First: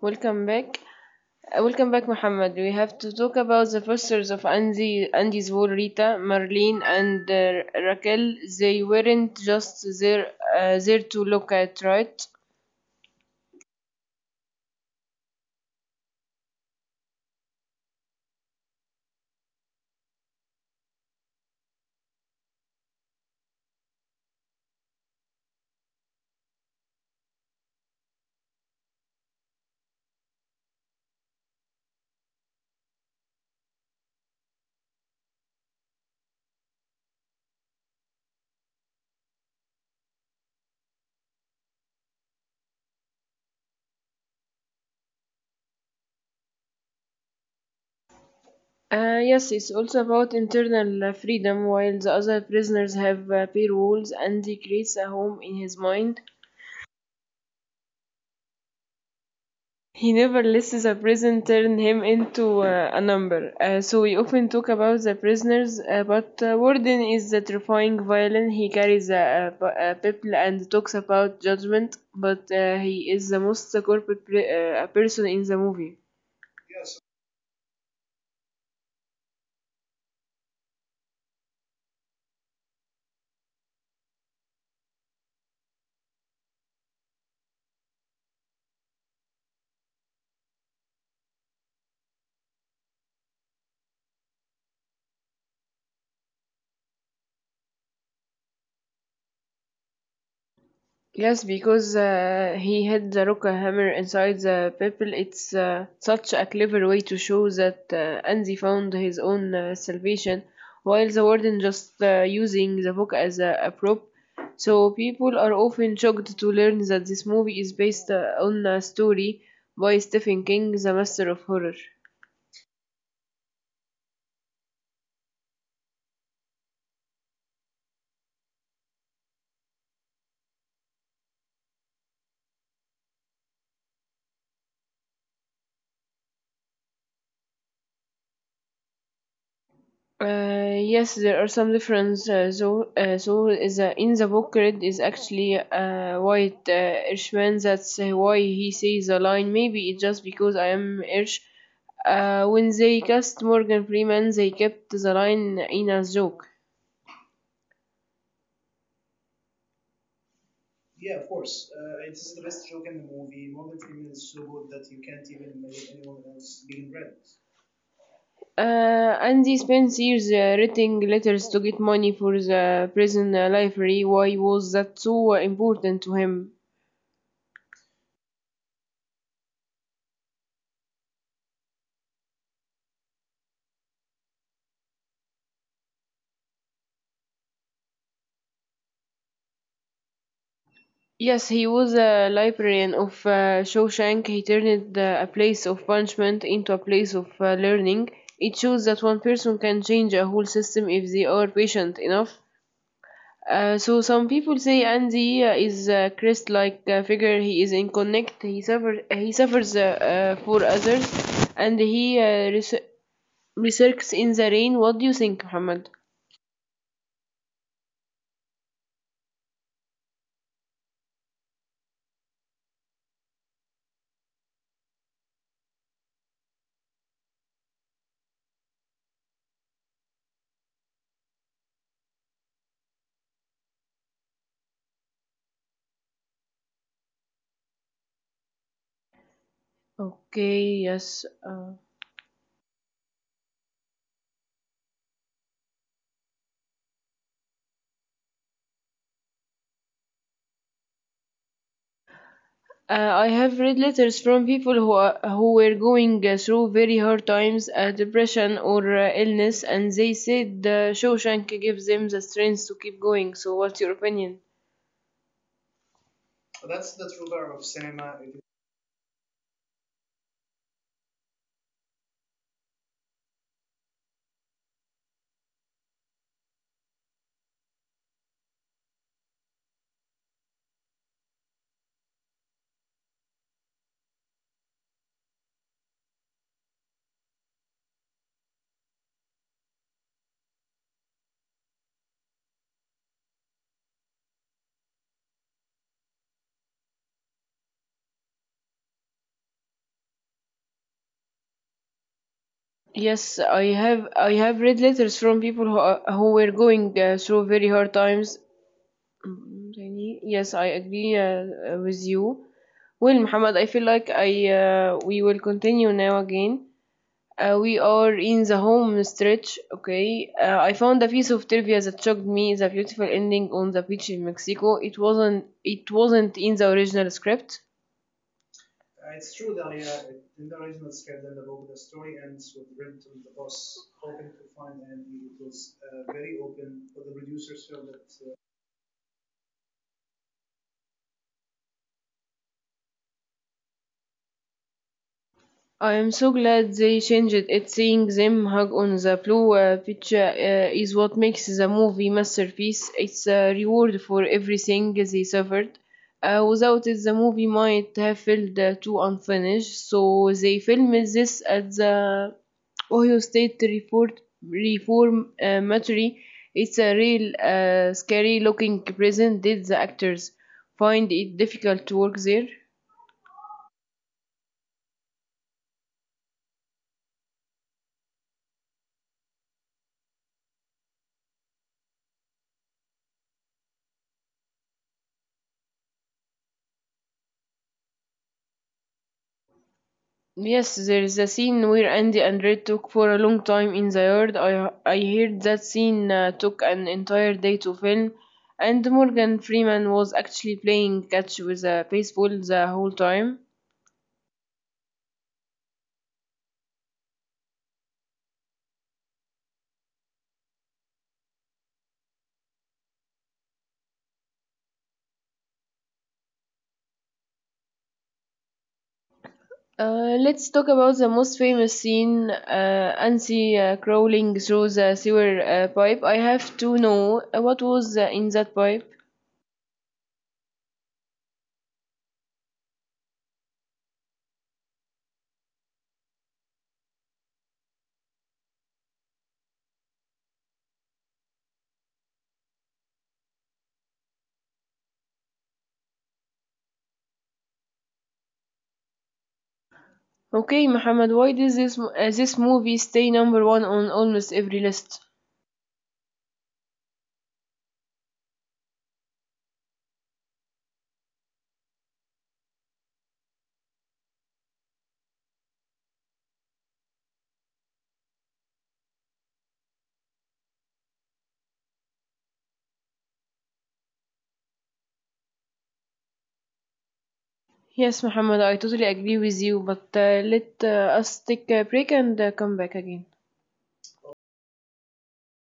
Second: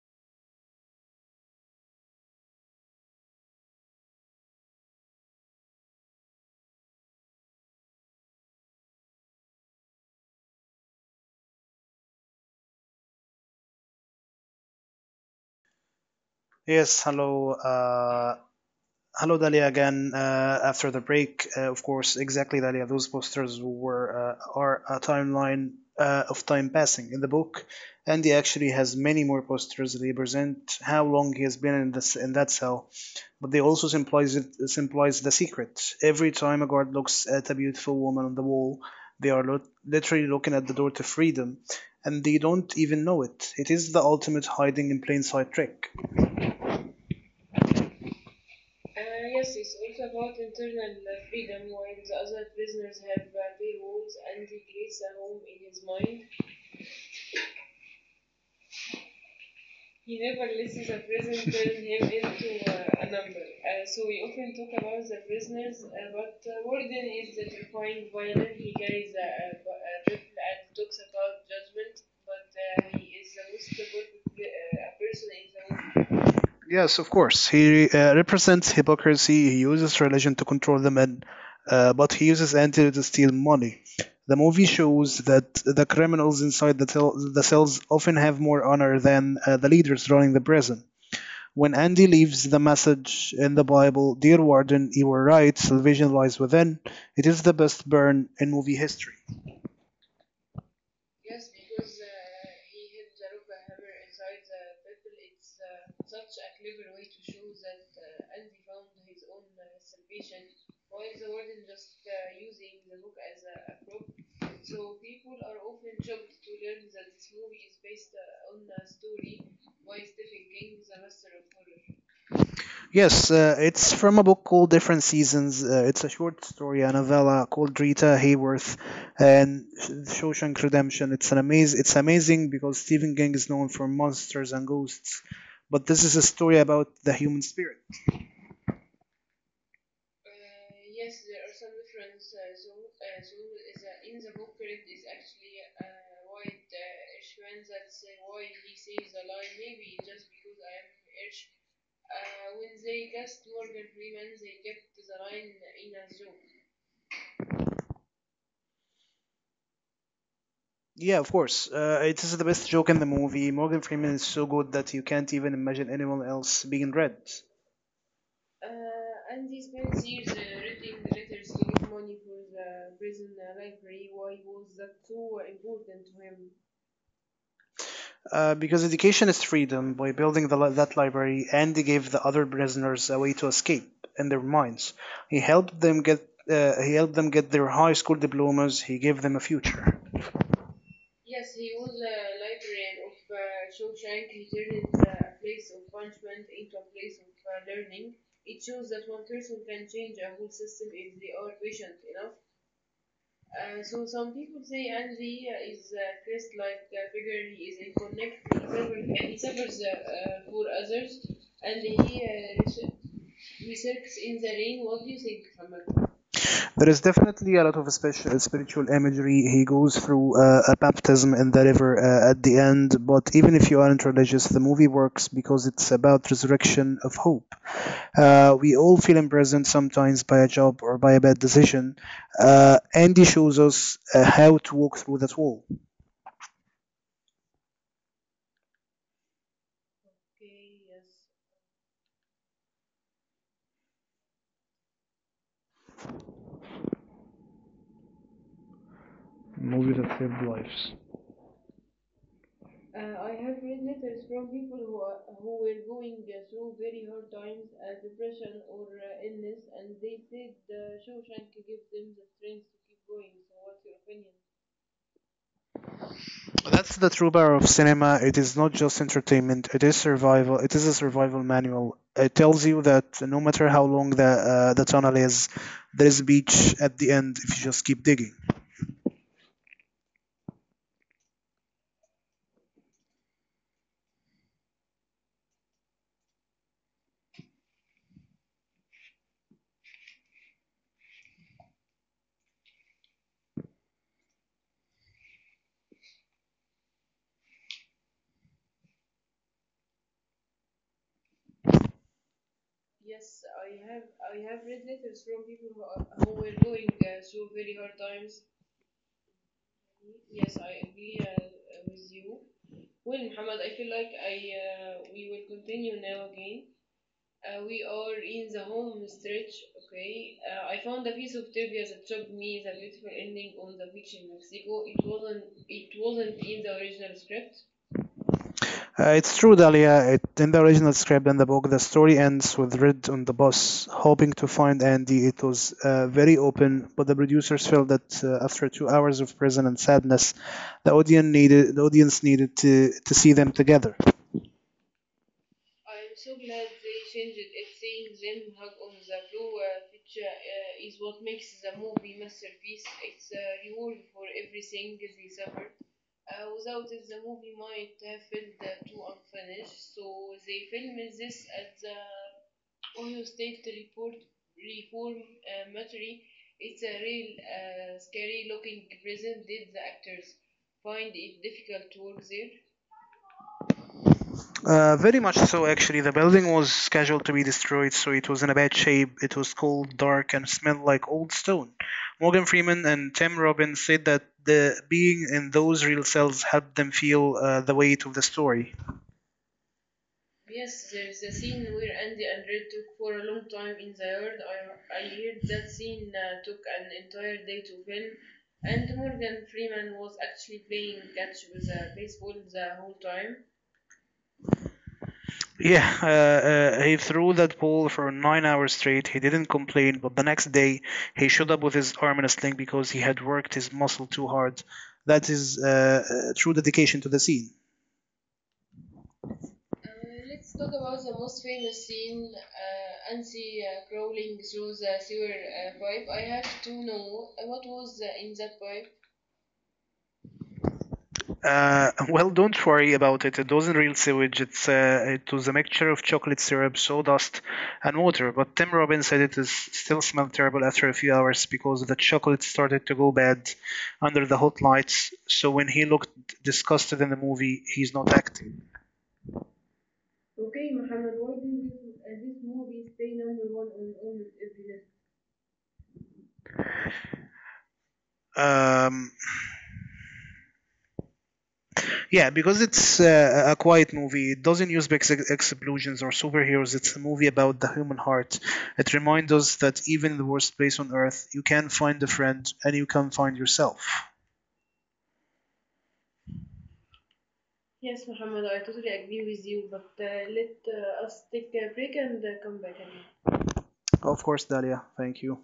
Welcome back. Welcome back, Muhammad. We have to talk about the fosters of Andy, Andy's wall, Rita, Marlene, and Raquel. They weren't just there, there to look at, right? Yes, hello. Hello, Dalia, again after the break. Of course, exactly, Dalia. Those posters were are a timeline of time passing in the book, and he actually has many more posters that represent how long he has been in this in that cell. But they also symbolize symbolize the secret. Every time a guard looks at a beautiful woman on the wall, they are literally looking at the door to freedom, and they don't even know it. It is the ultimate hiding in plain sight trick. Yes, it's also about internal freedom. While the other prisoners have pair walls, Andy creates a home in his mind. He never lets the prison turn him into a number, so we often talk about the prisoners, but Warden is the terrifying violin. He carries a people and talks about judgment, but he is the most corporate person in the movie. Yes, of course. He represents hypocrisy. He uses religion to control the men, but he uses anti to steal money. The movie shows that the criminals inside the cells often have more honor than the leaders running the prison. When Andy leaves the message in the Bible, "Dear Warden, you were right, salvation lies within," it is the best burn in movie history. Yes, because he had the rock hammer inside the people. It's such a clever way to show that Anzi found his own salvation, while the warden just using the book as a prop. So people are often shocked to learn that this movie is based on a story by Stephen King, the master of horror. Yes, it's from a book called Different Seasons. It's a short story, a novella called Rita Hayworth and Shawshank Redemption. It's an amazing. It's amazing because Stephen King is known for monsters and ghosts, but this is a story about the human spirit. Yes, there are some differences. So, so is in the book, red is actually white Irishman. That's why he says the line. Maybe it's just because I am Irish. When they cast Morgan Freeman, they kept the line in as joke. Yeah, of course. It is the best joke in the movie. Morgan Freeman is so good that you can't even imagine anyone else being read. Uh, Andy spends years writing letters to get money for the prison library. Why was that so important to him? Because education is freedom. By building that library, and he gave the other prisoners a way to escape in their minds. He helped them get he helped them get their high school diplomas. He gave them a future. Yes, he was a librarian of Shawshank. He turned a place of punishment into a place of learning. It shows that one person can change a whole system if they are patient enough. So some people say Andy is a Christ-like figure. He is in connect. He suffers. He suffers for others, and he resurks in the rain. What do you think, Muhammad? There is definitely a lot of spiritual imagery. He goes through a baptism in the river at the end, but even if you aren't religious, the movie works because it's about resurrection of hope. We all feel imprisoned sometimes by a job or by a bad decision. Andy shows us how to walk through that wall. Okay. Yes. I have read letters from people who are, who were going through very hard times, depression or illness, and they said Shawshank gives them the strength to keep going. So, what's your opinion? That's the true power of cinema. It is not just entertainment. It is survival. It is a survival manual. It tells you that no matter how long the tunnel is, there is a beach at the end if you just keep digging. Yes, I have read letters from people who are, who were going through very hard times. Mm, yes, I agree with you. Well, Muhammad, I feel like I we will continue now again. We are in the home stretch, okay. I found a piece of trivia that shocked me: the beautiful ending on the beach in Mexico. It wasn't in the original script. It's true, Dahlia. In the original script and the book, the story ends with Red on the bus hoping to find Andy. It was very open, but the producers felt that after 2 hours of prison and sadness, the audience needed to see them together. I am so glad they changed it. Seeing them hug on the blue picture is what makes the movie masterpiece. It's a reward for everything they suffered. Without it, the movie might have felt too unfinished. So they filmed this at the Ohio State Report Reform It's a real scary looking prison. Did the actors find it difficult to work there? Very much so, actually. The building was scheduled to be destroyed, so it was in a bad shape. It was cold, dark, and smelled like old stone. Morgan Freeman and Tim Robbins said that the being in those real cells helped them feel the weight of the story. Yes, there is a scene where Andy and Red talk for a long time in the yard. I heard that scene took an entire day to film, and Morgan Freeman was actually playing catch with a baseball the whole time. Yeah, he threw that pole for 9 hours straight. He didn't complain, but the next day he showed up with his arm in a sling because he had worked his muscle too hard. That is true dedication to the scene. Let's talk about the most famous scene, Ansi crawling through the sewer pipe. I have to know what was in that pipe. Well, don't worry about it. It doesn't real sewage. It was a mixture of chocolate syrup, sawdust, and water. But Tim Robbins said it is still smelled terrible after a few hours because the chocolate started to go bad under the hot lights. So when he looked disgusted in the movie, he's not acting. Okay, Muhammad, why does this movie stay number one on almost every list? Um, Yeah, because it's a quiet movie. It doesn't use big explosions or superheroes. It's a movie about the human heart. It reminds us that even in the worst place on earth, you can find a friend and you can find yourself. Yes, Muhammad, I totally agree with you, but let us take a break and come back again. Of course, Dalia. Thank you.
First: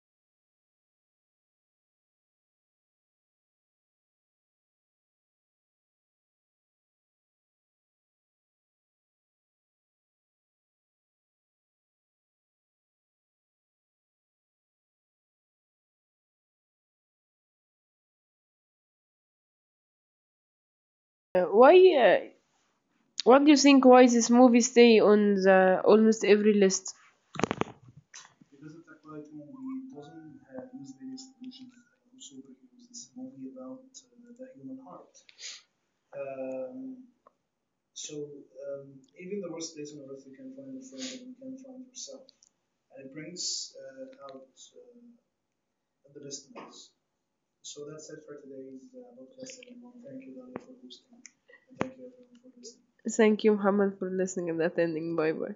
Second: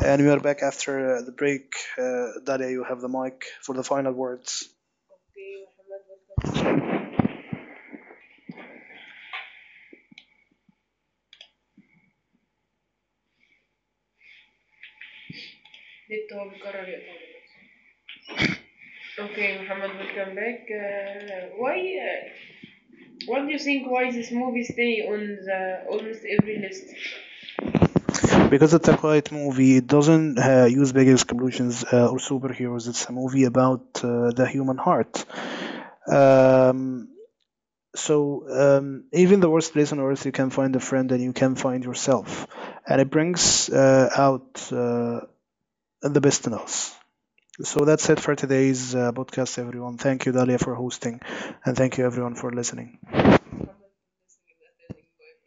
And we are back after the break. Dalia, you have the mic for the final words. Why? What do you think? Why this movie stay on the almost every list? Because it's a quiet movie, it doesn't use big explosions or superheroes. It's a movie about the human heart. Um, so Even the worst place on earth, you can find a friend and you can find yourself, and it brings out the best in us. So that's it for today's podcast, everyone. Thank you, Dalia, for hosting, and thank you everyone for listening. Thank you, Muhammad, for listening and attending. Bye bye.